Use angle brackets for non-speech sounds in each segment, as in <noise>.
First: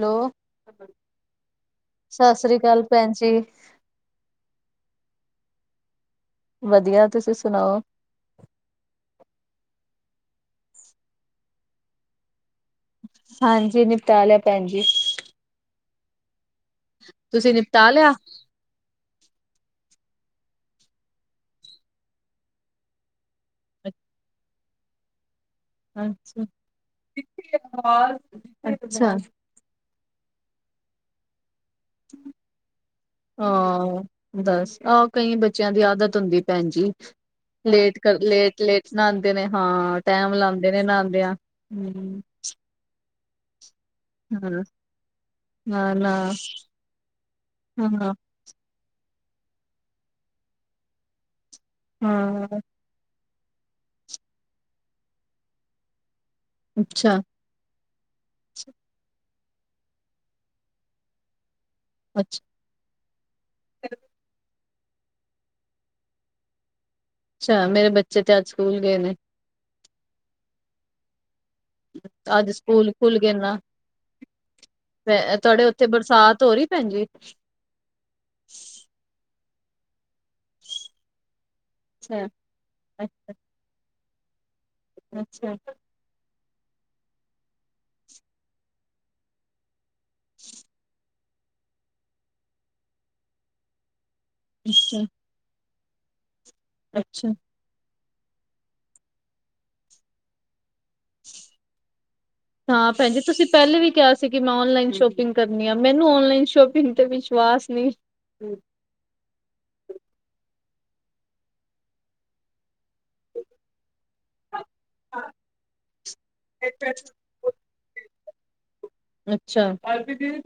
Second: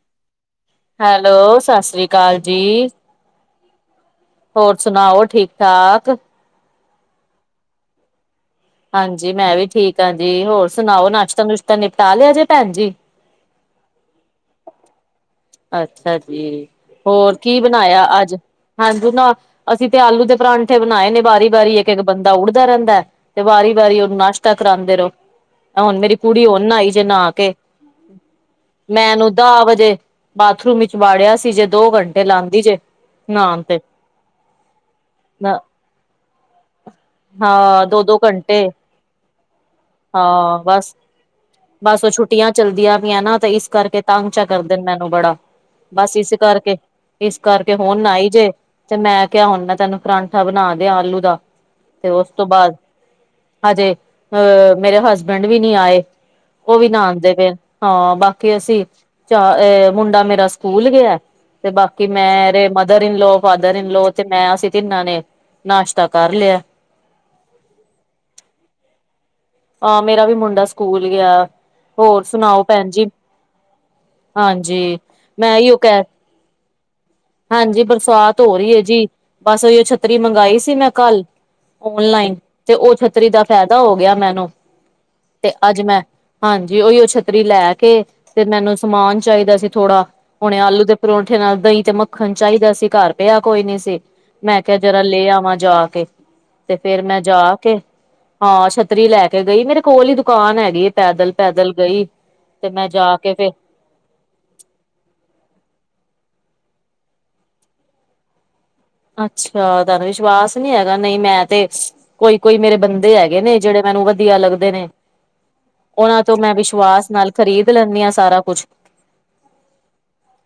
Hello. Hello Sat Sri ਅਕਾਲ ਜੀ ਸਾਸਰੀ ਕਾਲ ਭੈਣ ਜੀ। ਹੋਰ ਸੁਣਾਓ ਠੀਕ ਠਾਕ? ਵਦੀਆ, ਤੁਸੀਂ ਸੁਣਾਓ? ਹਾਂਜੀ ਮੈਂ ਵੀ ਠੀਕ ਆ ਜੀ। ਹੋਰ ਸੁਣਾਓ ਨਾਸ਼ਤਾ ਨੁਸ਼ਤਾ ਨਿਪਟਾ ਲੇਆ ਜੇ ਪੈਣ ਜੀ? ਹਾਂਜੀ ਨਿਪਟਾ ਲਿਆ ਪੈਣ ਜੀ। ਅੱਛਾ ਜੀ, ਹੋਰ ਤੁਸੀਂ ਕੀ ਨਿਪਟਾ ਬਣਾਇਆ ਲਿਆ ਅੱਜ? <unintelligible> ਨਾ, ਅਸੀਂ ਤੇ ਆਲੂ ਦੇ ਪਰਾਂਠੇ ਬਣਾਏ ਨੇ, ਬਾਰੀ-ਬਾਰੀ, ਇੱਕ-ਇੱਕ ਬੰਦਾ ਉੱੜਦਾ ਰੇਂਦਾ ਏ। ਤੇ ਵਾਰੀ-ਵਾਰੀ ਉਹਨੂੰ ਨਾਸ਼ਤਾ ਕਰਾਂਦੇ ਰੋ। ਹੁਣ ਮੇਰੀ ਅੱਛਾ ਕੁੜੀ, ਉਨ ਆਈ ਜੇ ਨਾ ਕੇ, ਮੈਂ ਅੱਛਾ ਏਨੂੰ ਦਾ ਵਜੇ ਬਾਥਰੂਮ ਵਿੱਚ ਵਾੜੇਆ ਸੀ ਜੇ, ਦੋ ਘੰਟੇ ਲਾਂਦੀ ਜੇ। ਨਹਾਣ ਤੇ ਹਾਂ, ਦਸ? ਆਹ ਕਈ ਬੱਚਿਆਂ ਦੀ ਆਦਤ ਹੁੰਦੀ ਪੈਣ ਜੀ। ਹਾਂ ਲੇਟ ਦੋ ਦੋ ਕਲ, ਘੰਟੇ ਲੇਟ-ਲੇਟ ਨਾਂਦੇ ਨੇ, ਹਾਂ, ਟੈਮ ਹਾਂ ਲਾਂਦੇ ਨੇ ਬਸ ਨਾਂਦੇਆ। ਬਸ ਔਹ ਛੁੱਟੀਆਂ ਚੱਲਦੀਆਂ ਪਿਆਂ ਨਾ, ਤੇ ਇਸ ਕਰਕੇ ਤੰਗ ਚਾ ਹਾਂ ਕਰਦੇ ਨੇ ਮੈਨੂੰ ਬੜਾ। ਨਾ ਨਾ ਬਸ ਇਸ ਕਰਕੇ। ਇਸ ਕਰਕੇ ਹੁਣ ਹਾਂ ਨਾਈ ਜੇ, ਤੇ ਮੈਂ ਕੇਆ, ਹੁਣ ਮੈਂ ਤੈਨੂੰ ਕਰਾਂਠਾ ਬਣਾ ਦੇਆ ਆਲੂ ਦਾ। ਤੇ ਉਸ ਤੋਂ ਹਾਂ ਬਾਦ, ਹਜੇ ਅਹ ਮੇਰੇ ਹਸਬੈਂਡ ਵੀ ਨੀ ਆਏ। ਉਹ ਵੀ ਨਾ ਅੱਛਾ ਆਉਂਦੇ ਫਿਰ ਹਾਂ, ਬਾਕੀ ਅਸੀਂ ਚ ਮੁੰਡਾ ਮੇਰਾ, ਸਕੂਲ ਗਿਆ ਤੇ ਬਾਕੀ ਕਿ ਅੱਛਾ ਮੇਰੇ ਮਦਰ ਇਨ ਲਓ, ਫਾਦਰ ਇਨ ਲੋ, ਤੇ ਮੈਂ ਅਸੀਂ ਤਿੰਨਾਂ ਨੇ ਨਾਸ਼ਤਾ ਕਰ ਲਿਆ। ਅੱਛਾ, ਮੇਰੇ ਬੱਚੇ ਤੇ ਅੱਜ ਸਕੂਲ ਗਏ ਨੇ। ਹਾਂ, ਮੇਰਾ ਵੀ ਮੁੰਡਾ ਸਕੂਲ ਗਿਆ। ਹੋਰ ਅੱਜ ਸੁਣਾਓ ਭੈਣ ਸਕੂਲ ਜੀ ਖੁੱਲ ਗਏ ਨਾ, ਹਾਂਜੀ ਮੈਂ ਤੁਹਾਡੇ ਇਹੀਓ ਉੱਥੇ ਕਹਿ ਬਰਸਾਤ ਹੋ ਰਹੀ। ਹਾਂਜੀ। ਹਾਂਜੀ, ਬਰਸਾਤ ਹੋ ਰਹੀ ਹੈ ਜੀ, ਬਸ ਛੱਤਰੀ ਮੰਗਾ ਮੰਗਾਈ ਸੀ ਮੈਂ, ਕੱਲ ਅੱਛਾ ਓਨਲਾਈਨ ਤੇ, ਉਹ ਛੱਤਰੀ ਅੱਛਾ ਦਾ ਫਾਇਦਾ ਹੋ ਗਿਆ ਮੈਨੂੰ? ਅੱਛਾ ਤੇ ਅੱਜ ਮੈਂ ਹਾਂਜੀ ਓਹੀ ਉਹ ਛੱਤਰੀ ਲੈ ਕੇ ਤੇ ਮੈਨੂੰ ਸਮਾਨ ਚਾਹੀਦਾ ਸੀ ਥੋੜ੍ਹਾ ਹੁਣੇ ਆਲੂ ਦੇ ਪਰੋਂਠੇ ਨਾਲ ਦਹੀਂ, ਤੇ ਮੱਖਣ ਚਾਹੀਦਾ ਸੀ, ਘਰ ਪਿਆ ਕੋਈ ਨੀ ਸੀ ਮੈਂ ਕਿਹਾ, ਅੱਛਾ ਜਰਾ ਲੈ ਆਵਾਂ ਜਾ ਕੇ। ਤੇ ਫੇਰ ਮੈਂ ਅੱਛਾ ਜਾ ਕੇ, ਹਾਂ ਛੱਤਰੀ ਲੈ ਕੇ ਗਈ ਮੇਰੇ ਕੋਲ ਹੀ, ਦੁਕਾਨ ਹੈਗੀ। ਪੈਦਲ- ਪੈਦਲ ਗਈ, ਤੇ ਮੈਂ ਹਾਂ ਭੈਣ ਜਾ ਜੀ ਕੇ ਤੁਸੀਂ ਫਿਰ ਪਹਿਲੇ ਵੀ ਕਿਹਾ ਸੀ ਸੀ ਕਿ ਮੈਂ ਔਨਲਾਈਨ ਸ਼ੋਪਿੰਗ ਕਰਨੀ ਆ, ਮੈਨੂੰ ਔਨਲਾਈਨ ਸ਼ੋਪਿੰਗ ਤੇ ਵਿਸ਼ਵਾਸ ਨਹੀਂ। ਅੱਛਾ ਤੁਹਾਨੂੰ ਵਿਸ਼ਵਾਸ ਨਹੀਂ ਹੈਗਾ, ਨਹੀਂ ਮੈਂ ਤੇ ਕੋਈ- ਕੋਈ ਮੇਰੇ ਬੰਦੇ ਹੈਗੇ ਨੇ, ਜਿਹੜੇ ਮੈਨੂੰ ਵਧੀਆ ਲੱਗਦੇ ਨੇ। ਉਹਨਾਂ ਤੋਂ ਮੈਂ ਵਿਸ਼ਵਾਸ ਨਾਲ ਖ਼ਰੀਦ ਲੈਂਦੀ ਹਾਂ, ਸਾਰਾ ਕੁਛ ਅੱਛਾ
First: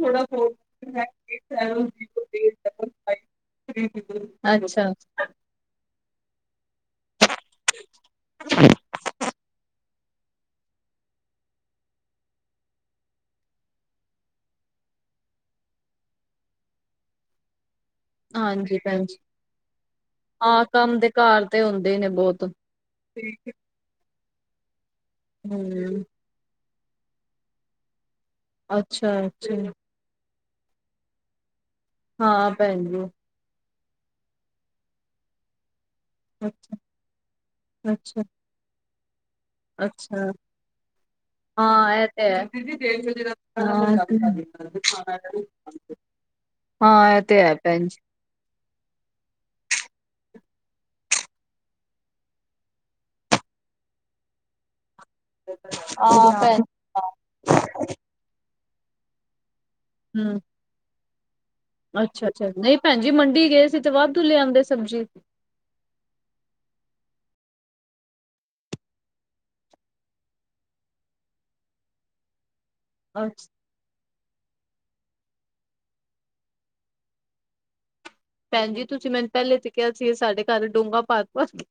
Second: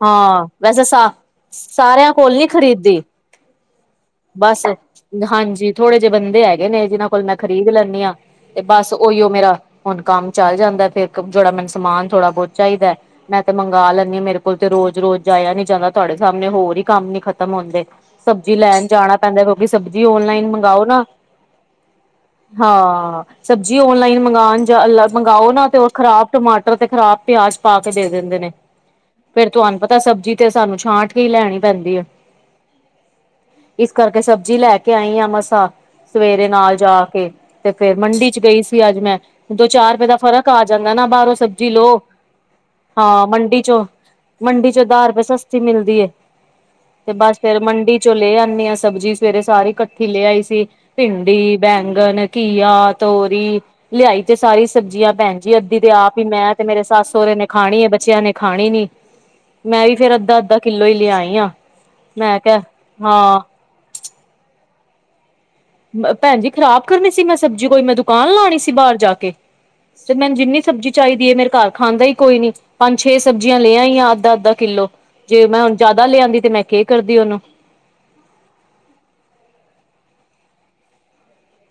ਹਾਂ, ਵੈਸੇ ਸਾ ਸਾਰਿਆਂ ਕੋਲ ਨੀ ਖ਼ਰੀਦਦੀ। <unintelligible> ਬਸ ਹਾਂਜੀ, ਥੋੜੇ ਜਿਹੇ ਬੰਦੇ ਹੈਗੇ ਨੇ, ਜਿਹਨਾਂ ਕੋਲ ਮੈਂ ਖਰੀਦ ਲੈਂਦੀ ਹਾਂ ਤੇ ਬਸ ਉਹੀਓ ਮੇਰਾ ਹੁਣ ਕੰਮ ਚੱਲ ਜਾਂਦਾ, ਫੇਰ ਜਿਹੜਾ ਮੈਨੂੰ ਸਮਾਨ ਥੋੜਾ ਬਹੁਤ ਚਾਹੀਦਾ ਮੈਂ ਤੇ ਮੰਗਵਾ ਲੈਂਦੀ ਆਂ, ਮੇਰੇ ਕੋਲ ਤੇ ਰੋਜ਼ ਰੋਜ਼ ਜਾਇਆ ਨੀ ਜਾਂਦਾ, ਤੁਹਾਡੇ ਸਾਹਮਣੇ ਹੋਰ ਹੀ ਕੰਮ ਨੀ ਖਤਮ ਹੁੰਦੇ ਸਬਜ਼ੀ ਹਾਂਜੀ ਲੈਣ ਭੈਣ ਜਾਣਾ ਜੀ ਪੈਂਦਾ, ਕਿਉਂਕਿ ਸਬਜ਼ੀ ਓਨਲਾਈਨ ਹਾਂ ਮੰਗਾਓ ਕੰਮ ਨਾ, ਦੇ ਘਰ ਤੇ ਹੁੰਦੇ ਹੀ ਨੇ ਬਹੁਤ ਹਾਂ। ਜੀ ਓਨਲਾਈਨ, ਮੰਗਉਣ ਮੰਗਵਾਓ ਨਾ, ਤੇ ਉਹ ਹਮ ਖ਼ਰਾਬ ਟਮਾਟਰ, ਤੇ ਖ਼ਰਾਬ ਪਿਆਜ ਪਾ ਕੇ ਦੇ ਦਿੰਦੇ ਨੇ। ਅੱਛਾ- ਅੱਛਾ। ਤਾਂ ਸਬਜ਼ੀ, ਤੇ ਸਾਨੂੰ ਛਾਂਟ ਕੇ ਹੀ ਲੈਣੀ ਪੈਂਦੀ ਏ। ਹਾਂ, ਭੈਣ ਜੀ। ਇਸ ਕਰਕੇ ਸਬਜ਼ੀ ਲੈ ਕੇ ਆਈ ਆਂ ਮਸਾਂ। ਸਵੇਰੇ ਨਾਲ ਜਾ ਕੇ, ਤੇ ਅੱਛਾ ਫਿਰ ਅੱਛਾ ਮੰਡੀ ਚ ਗਈ ਸੀ ਅੱਜ ਮੈਂ। ਦੋ, ਚਾਰ ਰੁਪਏ ਦਾ ਅੱਛਾ ਫ਼ਰਕ ਆ ਜਾਂਦਾ ਨਾ, ਬਾਹਰੋਂ ਸਬਜ਼ੀ ਹਾਂ ਲਓ, ਇਹ ਤੇ ਹੈ ਹਾਂ ਮੰਡੀ ਚੋਂ ਮੰਡੀ ਚੋ ਦਾਹ ਰੁਪਏ ਸਸਤੀ ਮਿਲਦੀ ਹੈ। ਹਾਂ ਤੇ ਇਹ ਬਸ ਹੈ ਫੇਰ ਭੈਣ ਜੀ ਮੰਡੀ ਚ ਲੈ ਆਉਂਨੀ ਹਾਂ, ਸਬਜ਼ੀ ਸਵੇਰੇ ਸਾਰੀ ਇਕੱਠੀ ਲੈ ਆਈ ਸੀ। ਭਿੰਡੀ, ਬੈਂਗਣ, ਘੀਆ ਤੋਰੀ ਲਿਆਈ ਤੇ ਸਾਰੀ ਸਬਜ਼ੀਆਂ ਭੈਣ ਜੀ ਅੱਧੀ ਤੇ ਆਪ ਹੀ ਹਾਂ ਮੈਂ, ਭੈਣ ਤੇ ਮੇਰੇ ਸੱਸ- ਸਹੁਰੇ ਨੇ ਖਾਣੀ ਹੈ, ਬੱਚਿਆਂ ਨੇ ਖਾਣੀ ਨੀ। ਮੈਂ ਵੀ ਫੇਰ ਅੱਧਾ ਹਮ -ਅੱਧਾ ਕਿੱਲੋ ਹੀ ਲਿਆਈ ਆਂ। ਅੱਛਾ -ਅੱਛਾ, ਨਹੀਂ ਭੈਣ ਜੀ ਮੰਡੀ ਗਏ ਸੀ, ਤੇ ਵਾਧੂ ਲੈ ਆਉਂਦੇ ਸਬਜ਼ੀ। ਭੈਣ ਜੀ ਖ਼ਰਾਬ ਕਰਨੀ ਸੀ ਮੈਂ ਸਬਜ਼ੀ, ਕੋਈ ਮੈਂ ਦੁਕਾਨ ਲਾਉਣੀ ਸੀ, ਬਾਹਰ ਜਾ ਕੇ। ਤੇ ਮੈਨੂੰ ਜਿੰਨੀ ਸਬਜ਼ੀ ਚਾਹੀਦੀ ਹੈ, ਮੇਰੇ ਘਰ ਖਾਂਦਾ ਹੀ ਕੋਈ ਨੀ। ਪੰਜ-ਛੇ ਸਬਜ਼ੀਆਂ ਲੈ ਆਈ ਆ, ਅੱਧਾ-ਅੱਧਾ ਕਿੱਲੋ, ਜੇ ਮੈਂ ਹੁਣ ਜਾਦਾ ਲੇ ਆਂਦੀ ਤੇ ਮੈਂ ਕੇ ਕਰਦੀ ਓਨੂੰ। ਭੈਣ ਜੀ ਤੁਸੀਂ ਮੈਨੂੰ ਪਹਿਲੇ ਤੇ ਕਿਆ ਸੀ ਸਾਡੇ ਘਰ ਡੋਂਗਾ ਭਰ-ਭਰ ਕੇ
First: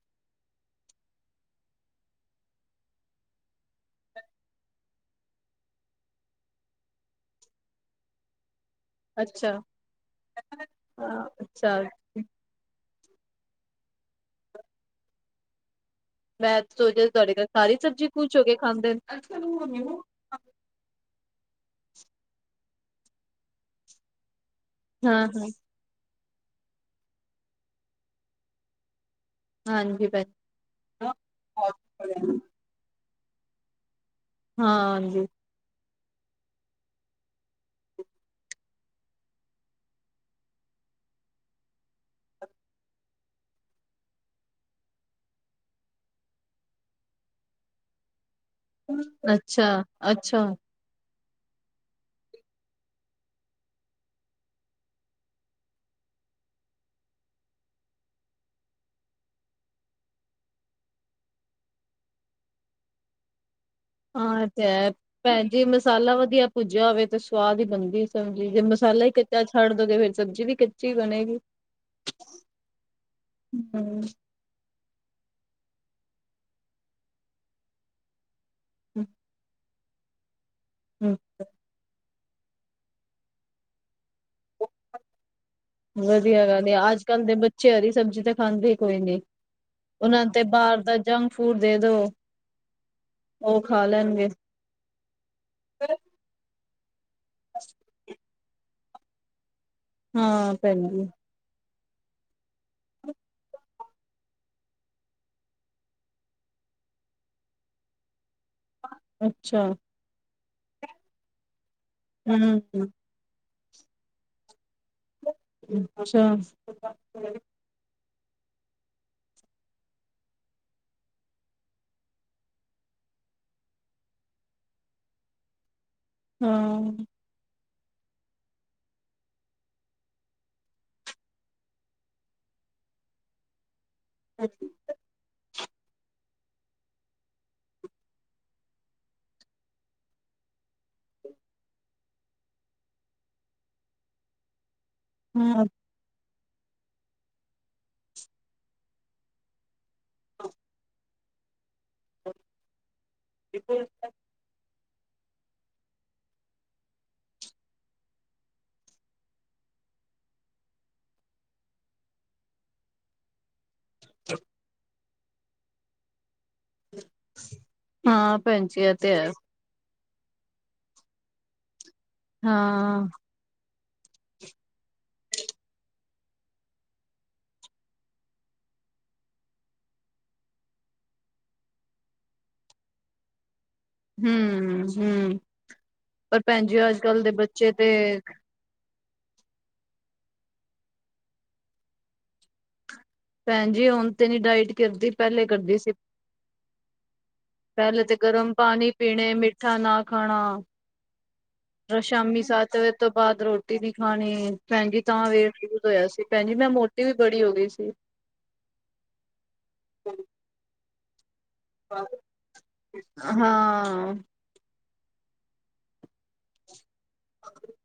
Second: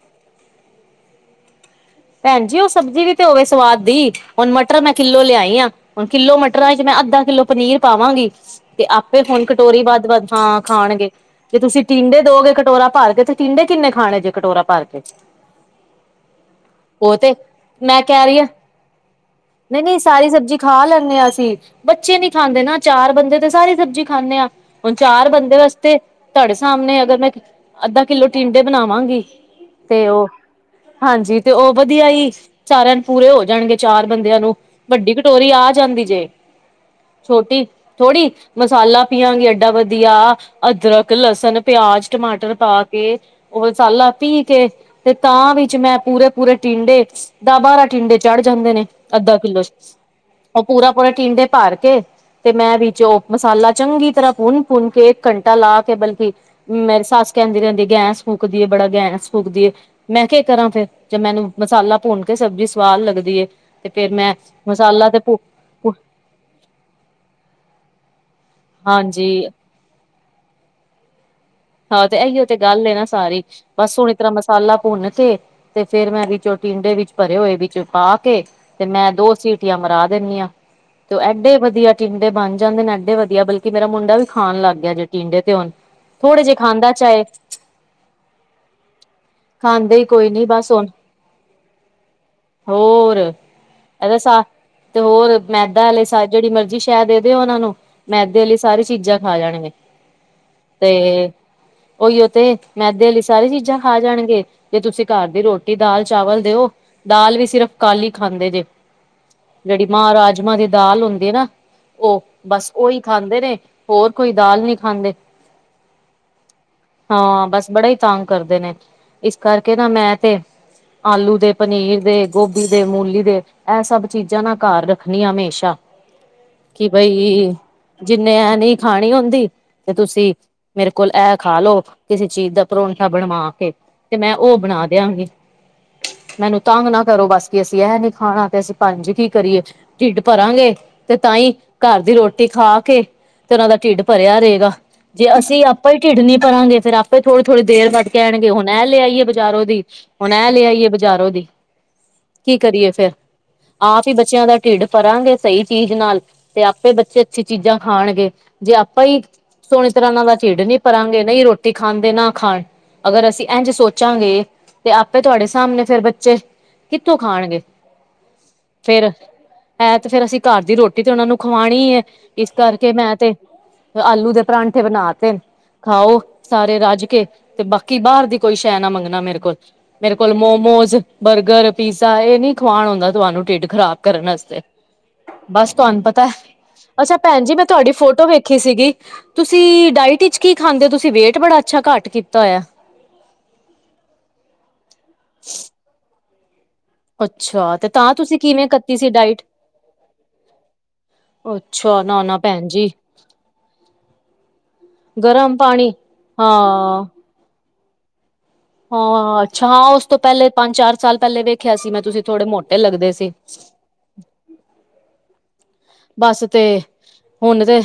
ਭੈਣ ਜੀ ਉਹ ਸਬਜ਼ੀ ਵੀ ਤੇ ਹੋਵੇ ਸਵਾਦ ਦੀ ਹੁਣ ਮਟਰ ਮੈਂ ਕਿੱਲੋ ਲਿਆਈ ਆ। ਹੁਣ ਕਿੱਲੋ ਮਟਰਾਂ ਵਿੱਚ, ਮੈਂ ਅੱਧਾ ਕਿੱਲੋ ਪਨੀਰ ਪਾਵਾਂਗੀ। ਤੇ ਆਪੇ ਹੁਣ ਅੱਛਾ ਕਟੋਰੀ ਵੱਧ-ਵੱਧ ਹਾਂ ਖਾਣਗੇ, ਹਾਂ ਜੇ ਅੱਛਾ ਤੁਸੀਂ ਟਿੰਡੇ ਦੋਗੇ ਕਟੋਰਾ ਭਰ ਕੇ ਤੇ ਟਿੰਡੇ ਕਿੰਨੇ, ਖਾਣੇ ਜੇ ਕਟੋਰਾ ਭਰ ਕੇ। ਮੈਂ ਸੋਚ ਰਹੀ ਆਂ ਉਹ ਤੇ ਤੁਹਾਡੇ ਘਰ, ਸਾਰੇ ਮੈਂ ਸਬਜ਼ੀ ਕਹਿ ਖੁਸ਼ ਰਹੀ ਹੋ ਹਾਂ ਕੇ ਖਾਂਦੇ ਨੇ। ਨਹੀਂ -ਨਹੀਂ, ਸਾਰੀ ਸਬਜ਼ੀ ਖਾ ਲੈਂਨੇ ਆਂ ਅਸੀ। ਬੱਚੇ ਨੀ ਖਾਂਦੇ ਨਾ, ਚਾਰ ਬੰਦੇ ਤੇ ਸਾਰੀ ਸਬਜ਼ੀ ਖਾਂਨੇ ਆਂ। ਹੁਣ ਹਾਂ ਚਾਰ ਹਾਂ ਬੰਦੇ ਵਾਸਤੇ, ਤੁਹਾਡੇ ਸਾਹਮਣੇ ਅਗਰ ਮੈਂ ਅੱਧਾ- ਕਿੱਲੋ ਟਿੰਡੇ ਬਣਾਵਾਂਗੀ ਤੇ ਹਾਂਜੀ ਭੈਣ ਉਹ ਹਾਂਜੀ, ਤੇ ਉਹ ਵਧੀਆ ਈ ਚਾਰਾਂ ਨੂੰ ਪੂਰੇ ਹੋ ਜਾਣਗੇ, ਚਾਰ ਬੰਦਿਆਂ ਨੂੰ ਵੱਡੀ ਹਾਂਜੀ ਕਟੋਰੀ ਆ ਜਾਂਦੀ ਜੇ। ਛੋਟੀ, ਥੋੜੀ ਮਸਾਲਾ ਪੀਆਂਗੇ ਏਡਾ ਵਦੀਆ ਅਦਰਕ, ਲਸਣ, ਪਿਆਜ, ਟਮਾਟਰ ਪਾ ਕੇ ਉਹ ਮਸਾਲਾ ਪੀ ਕੇ ਤੇ ਤਾਂ ਵਿੱਚ ਮੈਂ ਪੂਰੇ-ਪੂਰੇ ਟਿੰਡੇ ਦਾ-ਬਾਰਾਂ ਟਿੰਡੇ ਚੜ੍ਹ ਜਾਂਦੇ ਨੇ ਅੱਧਾ ਕਿੱਲੋ ਅੱਛਾ ਚ ਅੱਛਾ ਉਹ ਪੂਰਾ-ਪੂਰਾ ਟਿੰਡੇ ਭਰ ਕੇ ਤੇ ਮੈਂ ਵਿੱਚੋਂ ਮਸਾਲਾ ਚੰਗੀ ਤਰਾ ਭੁੰਨ-ਭੁੰਨ ਕੇ ਇੱਕ ਘੰਟਾ ਲਾ ਕੇ ਬਲਕਿ ਮੇਰੀ ਸੱਸ ਕੈਂਦੀ ਰੈਂਦੀ ਐ ਗੈਸ ਫੂਕਦੀ ਏ, ਬੜਾ ਗੈਸ ਫੂਕਦੀ ਏ ਮੈਂ ਕੇ ਕਰਾਂ ਫੇਰ ਜੇ ਮੈਨੂੰ ਮਸਾਲਾ ਭੁੰਨ ਕੇ ਸਬਜ਼ੀ ਸਵਾਦ ਲੱਗਦੀ ਏ। ਤੇ ਫੇਰ ਮੈਂ ਹਾਂ ਏ ਤੇ ਐ ਮਸਾਲਾ ਤੇ ਭੁ ਭੈਣ ਜੀ ਮਸ ਮਸਾਲਾ ਵਦੀਆ ਭੁੱਜਿਆ ਹੋਵੇ ਤੇ ਸਵਾਦ ਈ ਬਣਦੀ ਸਬਜ਼ੀ ਜੇ ਮਸਾਲਾ ਈ ਕੱਚਾ ਹਾਂਜੀ ਛੱਡ ਡੋਗੇ ਫੇਰ ਸਬਜ਼ੀ ਵੀ ਕੱਚੀ ਬਣੇਗੀ। ਹਾਂ ਤੇ ਐਈਓ ਤੇ ਗੱਲ ਏ ਨਾ ਸਾਰੀ ਬਸ ਹੂੰ ਸੋਨੀ ਤਰਾ ਮਸ ਸਾਲਾ ਭੁੰਨ ਕੇ ਤੇ ਫੇਰ ਮੈਂ ਵਿੱਚੋਂ ਟਿੰਡੇ ਵਿੱਚ ਭਰੇ ਹੋਏ ਵਿੱਚ ਪਾ ਕੇ ਤੇ ਮੈਂ ਦੋ ਸੀਟੀਆਂ ਮਰਾ ਦੇਂਨੀ ਆਂ ਤੇ ਓ ਐਡੇ ਵਦੀਆ ਟਿੰਡੇ ਬਣ ਜਾਂਦੇ ਨੇ ਐਡੇ ਵਦੀਆ ਬਲਕਿ ਮੇਰਾ ਮੁੰਡਾ ਵੀ ਖਾਣ ਲੱਗ ਗਿਆ ਜੇ ਟਿੰਡੇ ਤੇ ਹੋਣ ਵਦੀਆ ਗੱਲ ਐ ਅੱਜ ਕੱਲ ਦੇ ਬੱਚੇ ਹਰੀ ਸਬਜ਼ੀ ਤਾਂ ਖਾਂਦੇ ਈ ਕੋਈ ਨੀ। ਖਾਂਦੇ ਹੀ ਓਨਾਂ ਕੋਈ ਨ ਤੇ ਨੀ ਬਸ ਬਾਰ ਹੁਣ ਦਾ ਜੰਕ ਫੂਡ ਦੇ ਦੋ ਹੋਰ ਉਹ ਖਾ ਐਦਾ ਲੈਣਗੇ ਸਾ ਤੇ ਹੋਰ ਮੈਦਾ ਆਲੇ ਸਾ ਜਿਹੜੀ ਮਰਜ਼ੀ ਸ਼ੈ ਦੇ ਦਿਓ ਓਨਾਂ ਨੂੰ ਮੈਦੇ ਅਲੀ ਸਾਰੀ ਚੀਜ਼ਾਂ ਖਾ ਜਾਣਗੇ। ਹਾਂ। ਭੈਣ ਜੀ ਤੇ ਓਈਓ ਤੇ ਮੈਦੇ ਆਲੀ ਸਾਰੀ ਚੀਜ਼ਾਂ ਖਾ ਜਾਣਗੇ ਜੇ ਤੁਸੀਂ ਘਰ ਦੀ ਰੋਟੀ, ਦਾਲ, ਚਾਵਲ ਦਿਓ, ਦਾਲ ਵੀ ਸਿਰਫ ਕਾਲੀ ਖਾਂਦੇ ਜੇ। ਅੱਛਾ ਜੇੜੀ ਮਾਂ-ਰਾਜਮਾਂ ਦੀ ਦਾਲ ਹੁੰਦੀ ਏ ਨਾ ਓ ਬਸ ਹੂੰ ਓਈ ਖਾਂਦੇ ਨੇ ਹੋਰ ਕੋਈ ਦਾਲ ਨਈ ਖਾਂਦੇ। ਅੱਛਾ। ਹਾਂ, ਬਸ ਬੜਾ ਈ ਤੰਗ ਕਰਦੇ ਨੇ, ਇਸ ਕਰਕੇ ਨਾ ਮੈਂ ਤੇ ਆਲੂ ਦੇ, ਪਨੀਰ ਦੇ, ਗੋਭੀ ਦੇ, ਮੂਲੀ ਦੇ ਇਹ ਸਭ ਚੀਜ਼ਾਂ ਨਾ ਘਰ ਰੱਖਣੀ ਆਂ ਹਮੇਸ਼ਾ। ਕਿ ਹਾਂ ਬਈ ਜਿੰਨੇ ਐ ਨਈ ਖਾਣੀ ਹੁੰਦੀ ਤੇ ਤੁਸੀ ਮੇਰੇ ਕੋਲ ਇਹ ਖਾ ਲੋ ਕਿਸੇ ਚੀਜ਼ ਦਾ ਪਰੋਂਂਠਾ ਬਣਵਾ ਕੇ ਤੇ ਮੈਂ ਉਹ ਬਣਾ ਦਿਆਂਗੀ। ਮੈਨੂੰ ਤੰਗ ਨਾ ਕਰੋ ਬਸ ਕੀ ਅਸੀਂ ਐ ਨੀ ਖਾਣਾ ਤੇ ਅਸੀਂ ਪੈਂਜੀ ਕੀ ਕਰੀਏ। ਟਿੱਡ ਭਰਾਂਗੇ ਤੇ ਤਾਂ ਈ ਘਰ ਦੀ ਰੋਟੀ ਖਾ ਕੇ ਤੇ ਉਹਨਾਂ ਦਾ ਟਿੱਡ ਭਰਿਆ ਰਏਗਾ। ਜੇ ਅਸੀਂ ਹਾਂ ਆਪਾਂ ਈ ਟਿੱਡ ਨੀ ਭਰਾਂਗੇ ਫੇਰ ਆਪੇ ਥੋੜੀ-ਥੋੜੀ ਦੇਰ ਬਾਦ ਕੈਨਗੇ ਹੁਣ ਐਂ ਲੈ ਆਈਏ ਬਾਜਾਰੋਂ ਦੀ ਹੁਣ ਐ ਲੈ ਆਈਏ ਬਾਜ਼ਾਰੋਂ ਦੀ। ਕੀ ਕਰੀਏ ਫੇਰ ਆਪ ਈ ਬੱਚਿਆਂ ਦਾ ਟਿੱਡ ਭਰਾਂਗੇ ਸਈ ਚੀਜ਼ ਨਾਲ ਤੇ ਆਪੇ ਬੱਚੇ ਅੱਛੀ ਚੀਜ਼ਾਂ ਖਾਣਗੇ, ਜੇ ਆਪਾਂ ਈ ਤਰਾ ਏਨਾ ਦਾ ਟਿੱਡ ਨੀ ਭਰਾਂਗੇ ਨਈ ਰੋਟੀ ਖਾਂਦੇ, ਨਾ ਖਾਣ ਅਗਰ ਅਸੀ ਐਂਝ ਸੋ ਚਾਂਗੇ ਤੇ ਆਪੇ ਤੁਆਡੇ ਸਾਹਮਣੇ ਫੇਰ ਬੱਚੇ ਕਿੱਥੋਂ ਖਾਣਗੇ, ਹਾਂ ਭੈਣ ਜੀ ਇਹ ਫਿਰ ਤੇ ਹੈ ਹੈ ਤੇ ਫੇਰ ਅਸੀਂ ਘਰ ਦੀ ਰੋਟੀ ਤੇ ਔਨਾ ਨੂੰ ਖੁਵਾਣੀ ਏ ਇਸ ਕਰਕੇ ਹਾਂ ਮੈਂ ਤੇ ਆਲੂ ਦੇ ਪਰਾਂ ਠੇ ਬਣਾ ਤੇ ਖਾਓ ਸਾਰੇ ਰੱਜ ਕੇ, ਤੇ ਬਾਕੀ ਬਾਹਰ ਦੀ ਕੋਈ ਸ਼ੈ ਨਾ ਮੰਗਣਾ ਮੇਰੇ ਕੋਲ। ਮੇਰੇ ਕੋਲ ਮੋਮੋਜ, ਬਰਗਰ, ਪੀਜ਼ਾ ਇਹ ਨੀ ਖਵਾਣ ਹੁਂਦਾ, ਤੁਆਨੂੰ ਟਿੱਡ ਖ਼ਰਾਬ ਕਰਨ ਆਸਤੇ ਹੂੰ ਹੂੰ ਬਸ ਤੁਹਾਨੂੰ ਪਤਾ। ਪਰ ਭੈਣ ਜੀ ਅੱਜ ਅੱਛਾ ਕੱਲ ਦੇ ਭੈਣ ਜੀ, ਮੈਂ ਬੱਚੇ ਤੇ ਤੁਆਡੀ ਫੋਟੋ ਵੇਖ ਖੀ ਸੀਗੀ। ਤੁਸੀਂ ਡਾਇਟ ਚ ਕੀ ਖਾਂਦੇ ਓ? ਤੁਸੀਂ ਵੇਟ ਬੜਾ ਅੱਛਾ ਘੱਟ ਕੀਤਾ ਹੋਈਆ। ਭੈਣ ਜੀ, ਹੁਣ ਤੇ ਨਹੀਂ ਡਾਇਟ ਕਰਦੀ, ਪਹਿਲੇ ਕਰਦੀ ਸੀ। ਅੱਛਾ ਪੈਲੇ ਤਾਂ ਤੇ ਤੁਸੀਂ ਗਰਮ ਕਿਵੇਂ ਪਾਣੀ ਕੱਤੀ ਸੀ ਪੀਣੇ। ਡਾਇਟ ਮਿੱਠਾ ਨਾ ਖਾਣਾ। ਅੱਛਾ ਨਾ ਨਾ ਸ਼ਾਮੀ ਭੈਣ ਸੱਤ ਜੀ ਵਜੇ ਤੋਂ ਬਾਦ ਰੋਟੀ ਨੀ ਖਾਣੀ। ਭੈਣ ਜੀ, ਤਾਂ ਗਰਮ ਵੇਟ ਲੁਜ ਪਾਣੀ ਹੋਯਾ ਸੀ। ਭੈਣ ਜੀ, ਮੈਂ ਹਾਂ ਮੋਟੀ ਵੀ ਬੜੀ ਹੋ ਗਈ ਸੀ। ਹਾਂ ਅੱਛਾ ਆਂ ਉਸ ਤੋਂ ਪੈਲੇ ਪੰਜ-ਚਾਰ ਸਾਲ ਪੈਲੇ ਵੇਖਿਆ ਸੀ ਮੈਂ ਤੁਸੀਂ ਥੋੜੇ ਮੋਟੇ ਲੱਗਦੇ ਸੀ। ਹਾਂ। ਬਸ ਤੇ ਹੁਣ ਤੇ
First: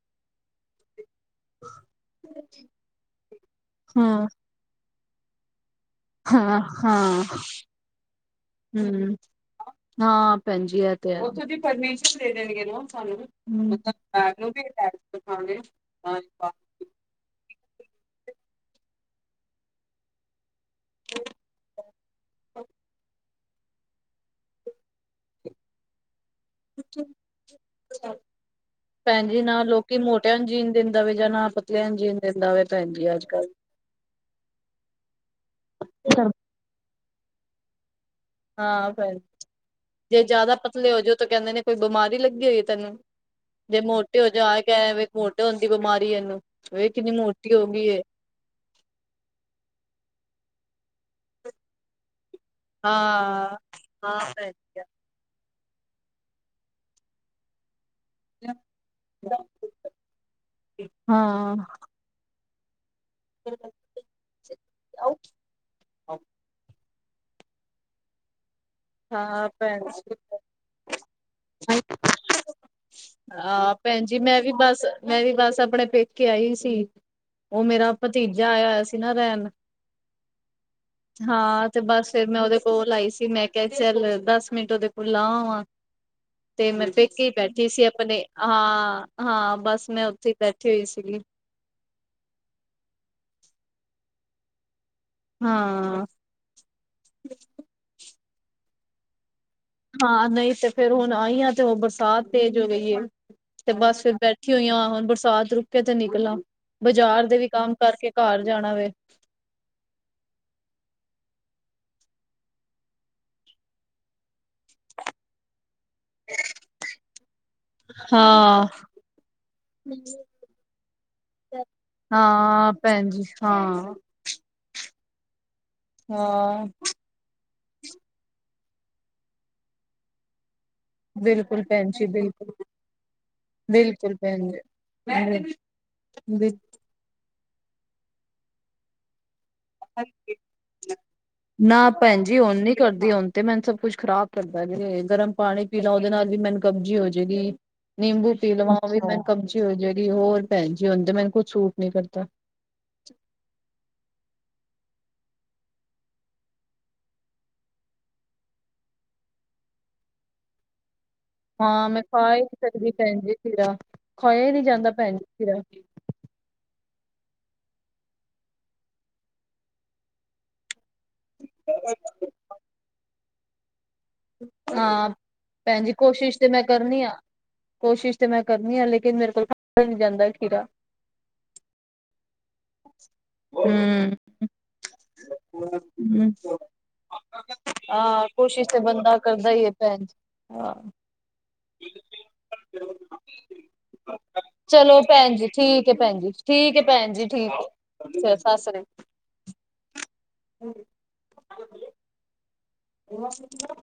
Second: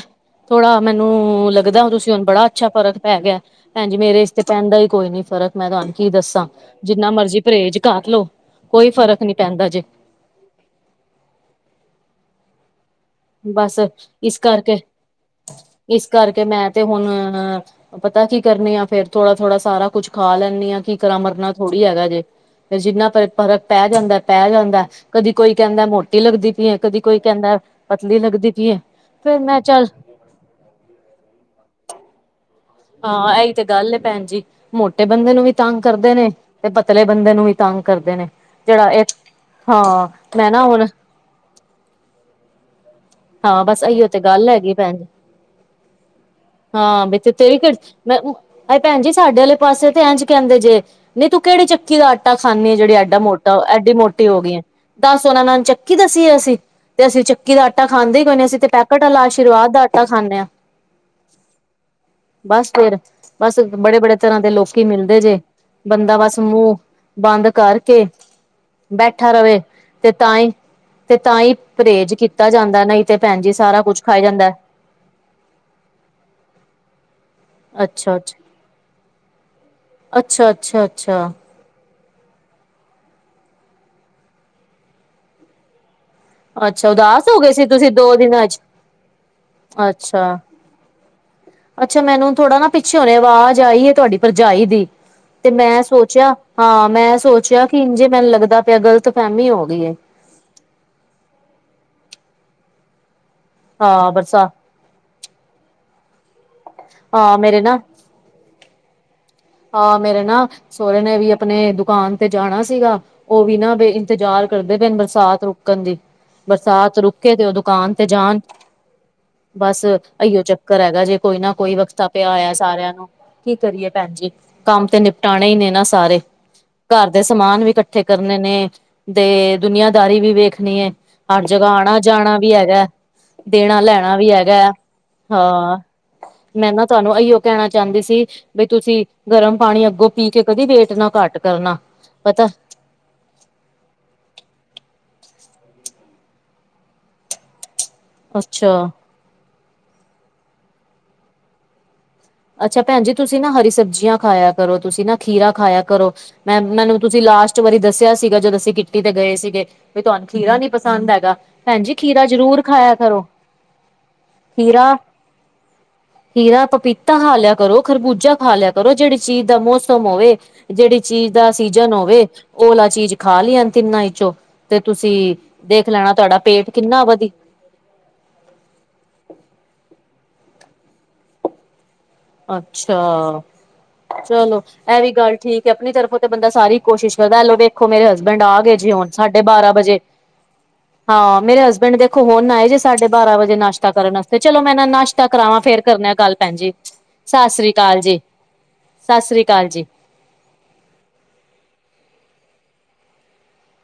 ਥੋੜਾ ਮੈਨੂੰ ਲੱਗਦਾ ਹਾਂ ਤੁਸੀਂ ਹੁਣ ਬੜਾ ਅੱਛਾ ਫਰਕ ਪੈ ਗਿਆ। ਪੈਣਜੀ ਮੇਰੇ ਹਾਂ ਚ ਪੈਣ ਦਾ ਹੀ ਕੋਈ ਨਹੀਂ ਫਰਕ। ਮੈਂ ਤੁਹਾਨੂੰ ਕੀ ਦੱਸਾਂ। ਹਾਂ ਜਿੰਨਾ ਹਾਂ ਮਰਜ਼ੀ ਪਰਹੇਜ਼ ਕਰ ਲੋ ਕੋਈ ਹੂੰ ਫ਼ਰਕ ਨੀ ਪੈਂਦਾ ਜੇ। ਹਾਂ ਪੈਣ ਜੀ ਇਹ ਤੇ ਹੈ ਫਰਨਿਚਰ ਦੇਣ ਦੇਗੇ ਨਾ ਸਾਨੂੰ। ਹੂੰ ਬਸ ਇਸ ਕਰਕੇ ਇਸ ਕਰਕੇ <unintelligible> ਮੈਂ ਤੇ ਹੁਣ ਅ ਪਤਾ ਕੀ ਕਰਨੇ ਆ, ਫੇਰ ਥੋੜਾ-ਥੋੜਾ ਸਾਰਾ ਕੁੱਛ। ਖਾ ਲੈਂਣੀ ਹਾਂ ਕਿ ਕਰਾ ਮਰਨਾ ਥੋੜੀ ਹੈਗਾ ਜੇ ਫਿਰ ਜਿੰਨਾ ਪਏ- ਫਰਕ ਪੈ ਜਾਂਦਾ ਪੈ ਜਾਂਦਾ। ਕਦੀ ਕੋਈ ਕਹਿੰਦਾ ਮੋਟੀ ਲੱਗਦੀ ਪਈ ਏ ਕਦੀ ਕੋਈ ਕਹਿੰਦਾ ਪਤਲੀ ਲੱਗਦੀ ਪਈ ਹੈ ਫੇਰ ਪੈਣਜੀ ਮੈਂ ਨਾ ਚੱਲ ਲੋਕੀ ਮੋਟਿਆਂ ਨੂੰ ਜੀਣ ਦਿੰਦਾ ਵੇ। ਜਾਂ ਨਾ ਪਤਲਿਆਂ ਨੂੰ ਜੀਣ ਦਿੰਦਾ ਵੇ। ਭੈਣ ਜੀ ਅੱਜ ਹਾਂ ਕੱਲ। ਇਹੀ ਤੇ ਗੱਲ ਹੈ ਪੈਣਜੀ। ਮੋਟੇ ਬੰਦੇ ਨੂੰ ਵੀ ਤੰਗ ਕਰਦੇ ਨੇ- ਤੇ ਪਤਲੇ ਬੰਦੇ ਨੂੰ ਵੀ ਤੰਗ ਕਰਦੇ ਨੇ। ਜਿਹੜਾ ਹਾਂ ਇਹ ਭੈਣ ਹਾਂ ਮੈਂ ਨਾ ਹੁਣ ਤੇ ਕਹਿੰਦੇ ਨੇ ਕੋਈ ਬਿਮਾਰੀ ਲੱਗੀ ਹੋਈ ਏ ਤੈਨੂੰ। ਹਾਂ ਜੇ ਬਸ ਇਹੀਓ ਮੋਟੇ ਤੇ ਹੋ ਜਾ ਗੱਲ ਆਏ ਹੈਗੀ ਭੈਣ ਕੇ ਜੀ ਮੋਟੇ ਹੁੰਦੀ ਬਿਮਾਰੀ ਇਹਨੂੰ ਵੇਖ ਕਿੰਨੀ ਮੋਟੀ ਹੋ ਗਈ ਏ। ਹਾਏ ਪੈਂਣਜੀ ਸਾਡੇ ਆਲੇ ਪਾਸੇ ਤੇ ਇਂਝ ਕਹਿੰਦੇ ਜੇ ਨੀ ਤੂੰ ਕਿਹੜੀ ਚੱਕੀ ਦਾ ਆ ਟਾ ਖਾਂਣੀ ਏ ਜਿਹੜੀ ਐਡਾ ਹਾਂ ਮੋਟਾ ਐਡੀ ਹਾਂ ਮੋਟੀ ਹੋ ਭੈਣ ਗਈ ਏ। ਜੀ। ਦਸ ਉਹਨਾਂ ਨੂੰ ਹਣ ਚੱਕੀ ਦੱਸੀਏ ਅਸੀਂ ਬਈ ਅਸੀਂ ਚੱਕੀ ਦਾ ਆ ਟਾ ਖਾਂਦੇ ਹੀ ਕੋਈ ਨੀ ਅਸੀਂ ਤੇ ਪੈਕੇਟ ਵਾਲਾ ਆਸ਼ੀਰਵਾਦ ਦਾ ਆਟਾ ਖਾਂਣੇ ਹਾਂ। ਹਾਂ ਬਸ ਫੇਰ ਬਸ ਬੜੇ-ਬੜੇ ਤਰ੍ਹਾਂ ਦੇ ਲੋਕੀ ਮਿਲਦੇ ਜੇ। ਬੰਦਾ ਬਸ ਮੂੰਹ ਬੰਦ ਕਰਕੇ ਬੈਠਾ ਹਾਂ ਰਵੇ ਭੈਣ ਤੇ ਤਾਂ ਹੀ- ਤੇ ਤਾਂ ਹੀ ਪਰਹੇਜ਼ ਕੀ ਜੀ। ਤਾ ਜਾਂਦਾ ਨਹੀਂ ਤੇ ਪੈਣ ਮਜੀ। ਅ ਸਾਰਾ ਕੁਝ ਭੈਣ ਖਾ ਜੀ ਮੈਂ ਜਾਂਦਾ। ਵੀ ਬਸ ਮੈਂ ਵੀ ਬਸ ਆਪਣੇ ਪੇਕੇ ਆਈ ਹੋਈ ਸੀ। ਉਹ ਮੇਰਾ ਅੱਛਾ-ਅੱਛਾ, ਭਤੀਜਾ ਆਇਆ ਹੋਇਆ ਸੀ ਨਾ ਰਹਿਣ ਅੱਛਾ-ਅੱਛਾ, ਅੱਛਾ। ਅੱਛਾ ਅੱਛਾ ਹਾਂ। ਤੇ ਬਸ ਫੇਿਰ ਮੈਂ ਉਹਦੇ ਕੋਲ ਆਈ ਸੀ। ਮੈਂ ਕਿਹਾ ਚੱਲ- ਦਸ ਮਿੰਟ ਉਹਦੇ ਕੋਲ ਲਾ ਵਾਂ। ਤੇ ਮੇਮੈ ਅੱਛਾ ਪੇਕੇ ਉਦਾਸ ਹੀ ਹੋ ਗਏ ਬੈਠੀ ਸੀ ਤੁਸੀਂ ਦੋ ਆਪਣੇ। ਦਿਨਾਂ ਚ ਹਾਂ-ਹਾਂ ਬਸ ਮੈਂ ਉੱਥੇ ਹੀ ਅੱਛਾ ਬੈਠੀ ਹੋਈ ਸੀਗੀ। ਅੱਛਾ ਮੈਨੂੰ ਥੋੜਾ ਨਾ ਪਿੱਛੇ ਹੁਣੇ ਵਾਜ਼ ਆਈ ਹੈ ਤੁਹਾਡੀ ਪਰਜਾਈ ਦੀ ਤੇ ਮੈਂ ਹਾਂ ਸੋਚਿਆ ਹਾਂ ਮੈ ਸੋਚਿਆ ਕਿ ਇੰਝੇ ਮੈਨੂੰ ਲੱਗਦਾ ਪਿਆ ਗ਼ਲਤ ਫਹਿਮੀ ਹੋ ਗਈ ਏ। ਹਾਂ ਨਹੀਂ ਤੇ ਫੇਰ ਹੁਣ ਆਈ ਆਂ ਤੇ ਉਹ ਬਰਸਾਤ ਤੇਜ ਹੋ ਗਈ ਏ। ਤੇ ਬਸ ਹਾਂ ਫੇਰ ਬਰਸਾ ਬੈਠੀ ਹੋਈ ਆ। ਹੁਣ ਬਰਸਾਤ ਰੁਕੇ ਤੇ ਨਿਕਲਾਂ ਬਾਜ਼ਾਰ ਹਾਂ ਦੇ ਵੀ ਮੇਰੇ ਕੰਮ ਨਾ ਕਰਕੇ ਕਾਰ ਜਾਣਾ ਵੇ। ਹਾਂ ਮੇਰੇ ਨਾ ਸੋਹੁਰੇ ਨੇ ਵੀ ਅਪਣੇ ਦੁਕਾਨ ਤੇ ਜਾਣਾ ਸੀਗਾ। ਉਹ ਵੀ ਨਾ ਬੇ ਇੰਤਜ਼ਾਰ ਕਰਦੇ ਪਏ ਨੇ ਬਰਸਾਤ ਰੁਕਣ ਦੀ। ਬਰਸਾਤ ਰੁਕੇ ਤੇ ਉਹ ਦੁਕਾਨ ਤੇ ਜਾਣ। ਹਾਂ। ਬਸ ਇਹੀਓ ਚੱਕਰ ਹੈਗਾ ਜੇ ਕੋਈ ਨਾ ਕੋਈ ਵਕਤਾ ਪਇਆ ਹੋਯਾ ਹਾਂ ਸਾਰਿਆਂ ਨੂੰ। ਭੈਣ ਜੀ ਕੀ ਕਰੀਏ ਹਾਂ ਪੈਣ ਜੀ, ਕੰਮ ਤੇ ਨਿਪਟਾਣੇ ਈ ਨੇ ਨਾ ਸਾਰੇ। ਹਾਂ। ਘੱਰ ਦੇ ਸਮਾਨ ਵੀ ਕੱਠੇ ਕਰਨੇ ਨੇ ਤੇ ਦੁਨੀਆਂਦਾਰੀ ਵੀ ਵੇਖਣੀ ਏ। ਹਣ ਬਿਲਕੁਲ ਜਗ੍ਹਾ ਭੈਣ ਜੀ ਆਣਾ-ਜਾਣਾ ਬਿਲਕੁਲ ਵੀ ਹੈਗਾ। ਦੇਣਾ ਬਿਲਕੁਲ ਲੈਣਾ ਵੀ ਭੈਣ ਜੀ ਹੈਗਾ ਹਾਂ ਬਿਲ- ਮੈਂ ਨਾ ਤੁਹਾਨੂੰ ਇਹੀ ਓ ਕਹਿਣਾ ਚਾਹੁੰਦੀ ਸੀ, ਬਈ ਤੁਸੀਂ ਗਰਮ ਪਾਣੀ ਅੱਗੋਂ ਪੀ ਕੇ ਕਦੀ ਵੇਟ ਨਾ ਘੱਟ ਕਰਨਾ ਨਾ ਭੈਣ ਜੀ ਪਤਾ ਹੁਣ ਨੀ ਕਰਦੀ ਹੁਣ ਤੇ ਮੈਨੂੰ ਸਭ ਕੁੱਛ ਖ਼ਰਾਬ ਕਰਦਾ ਜੇ ਗਰਮ ਪਾਣੀ ਪੀਲੋ ਉਹਦੇ ਨਾਲ ਵੀ ਮੈਨ ਕਬਜ਼ੀ ਹੋ ਜੇਗੀ। ਨਿੰਬੂ ਪੀ ਲਵਾਂ ਉਹ ਅੱਛਾ ਵੀ ਮੈਂ ਕਬਜ਼ੀ ਹੋ‌ ਜੇਗੀ, ਹੋਰ ਪੈਣਜੀ ਹੁਣ ਤੇ ਮੈਨੂੰ ਕੁਝ ਸੂਟ ਨੀ ਕਰਦਾ। ਅੱਛਾ ਪੈਣ ਜੀ ਤੁਸੀਂ ਨਾ ਹਰੀ ਸਬਜ਼ੀਆਂ ਖਾਇਆ ਕਰੋ ਤੁਸੀਂ ਨਾ ਖੀਰਾ ਖਾਇਆ ਕਰੋ। ਮੈਂ, ਮੈਨੂੰ ਤੁਸੀਂ ਲਾਸਟ ਵਾਰੀ ਦੱਸਿਆ ਸੀਗਾ ਜਦ ਅਸੀਂ ਕਿੱਟੀ ਤੇ ਗਏ ਸੀਗੇ ਵੀ ਤੁਹਾਨੂੰ ਖੀਰਾ ਨੀ ਪਸੰਦ ਹੈਗਾ। ਭੈਣ ਹਾਂ ਜੀ ਮੈਂ ਖੀਰਾ ਖਾ ਹੀ ਨੀ ਜ਼ਰੂਰ ਸਕਦੀ ਖਾਇਆ ਕਰੋ ਪੈਣਜੀ ਖੀਰਾ। ਖਾਇਆ ਹੀ ਨਹੀਂਂ ਜਾਂਦਾ ਖੀਰਾ ਪੈਣਜੀ ਖੀਰਾ। ਖੀਰਾ, ਪਪੀਤਾ ਖਾ ਲਿਆ ਕਰੋ, ਖਰਬੂਜਾ ਖਾ ਲਿਆ ਕਰੋ। ਜਿਹੜੀ ਚੀਜ਼ ਦਾ ਮੌਸਮ ਹੋਵੇ। ਜਿਹੜੀ ਚੀਜ਼ ਦਾ ਸੀਜਨ ਹੋਵੇ, ਉਹਲਾ ਚੀਜ਼ ਖਾ ਲਿਆਣ ਤਿੰਨਾ ਚੋ ਤੇ ਹਾਂ ਤੁਸੀਂ ਭੈਣ ਦੇਖ ਜੀ ਲੈਣਾ, ਕੋਸ਼ਿਸ਼ ਤੁਹਾਡਾ ਤੇ ਮੈਂ ਪੇਟ ਕਰਨੀ ਕਿੰਨਾ ਆ ਵਧੀ ਕੋਸ਼ਿਸ਼ ਤੇ ਮੈਂ ਕਰਨੀ ਹਾਂ, ਲੇਕਿਨ ਮੇਰੇ ਕੋਲ ਖਾਇਆ ਨੀ ਜਾਂਦਾ ਖੀਰਾ। ਅੱਛਾ, ਹੂੰ ਚਲੋ ਇਹ ਵੀ ਗੱਲ ਠੀਕ ਹੈ, ਆਪਣੀ ਤਰਫੋਂ ਤੇ ਬੰਦਾ ਸਾਰੀ ਕੋਸ਼ਿਸ਼ ਕਰਦਾ, ਐਲੋ ਵੇਖੋ, ਮੇਰੇ ਹਾਂ ਹਸਬੈਂਡ ਆ ਕੋਸ਼ਿਸ਼ ਗਏ ਤੇ ਜੇ, ਹੁਣ ਬੰਦਾ ਸਾਢੇ ਕਰਦਾ ਹੀ ਹੈ ਬਾਰਾਂ ਵਜੇ। ਭੈਣ ਜੀ ਹਾਂ ਹਾਂ, ਮੇਰੇ ਹਸਬੈਂਡ ਦੇਖੋ, ਹੁਣ ਆਏ ਜੇ ਸਾਢੇ ਬਾਰਾਂ ਵਜੇ ਨਾਸ਼ਤਾ ਕਰਨ ਵਾਸਤੇ ਚਲੋ, ਮੈਂ ਇੰਨਾ ਨੂੰ ਨਾਸ਼ਤਾ ਭੈਣ ਜੀ ਕਰਾਵਾਂ, ਫੇਰ ਠੀਕ ਹੈ ਕਰਨੇ ਆ ਭੈਣ ਜੀ ਗੱਲ। ਭੈਣ ਜੀ ਠੀਕ ਹੈ, ਭੈਣ ਜੀ, ਸਤਿ ਠੀਕ ਸ੍ਰੀ ਅਕਾਲ ਜੀ ਹੈ, ਸਤਿ ਸ੍ਰੀ ਸਤਿ ਸ੍ਰੀ ਜੀ ਅਕਾਲ। ਹਮ। <inaudible> <unintelligible>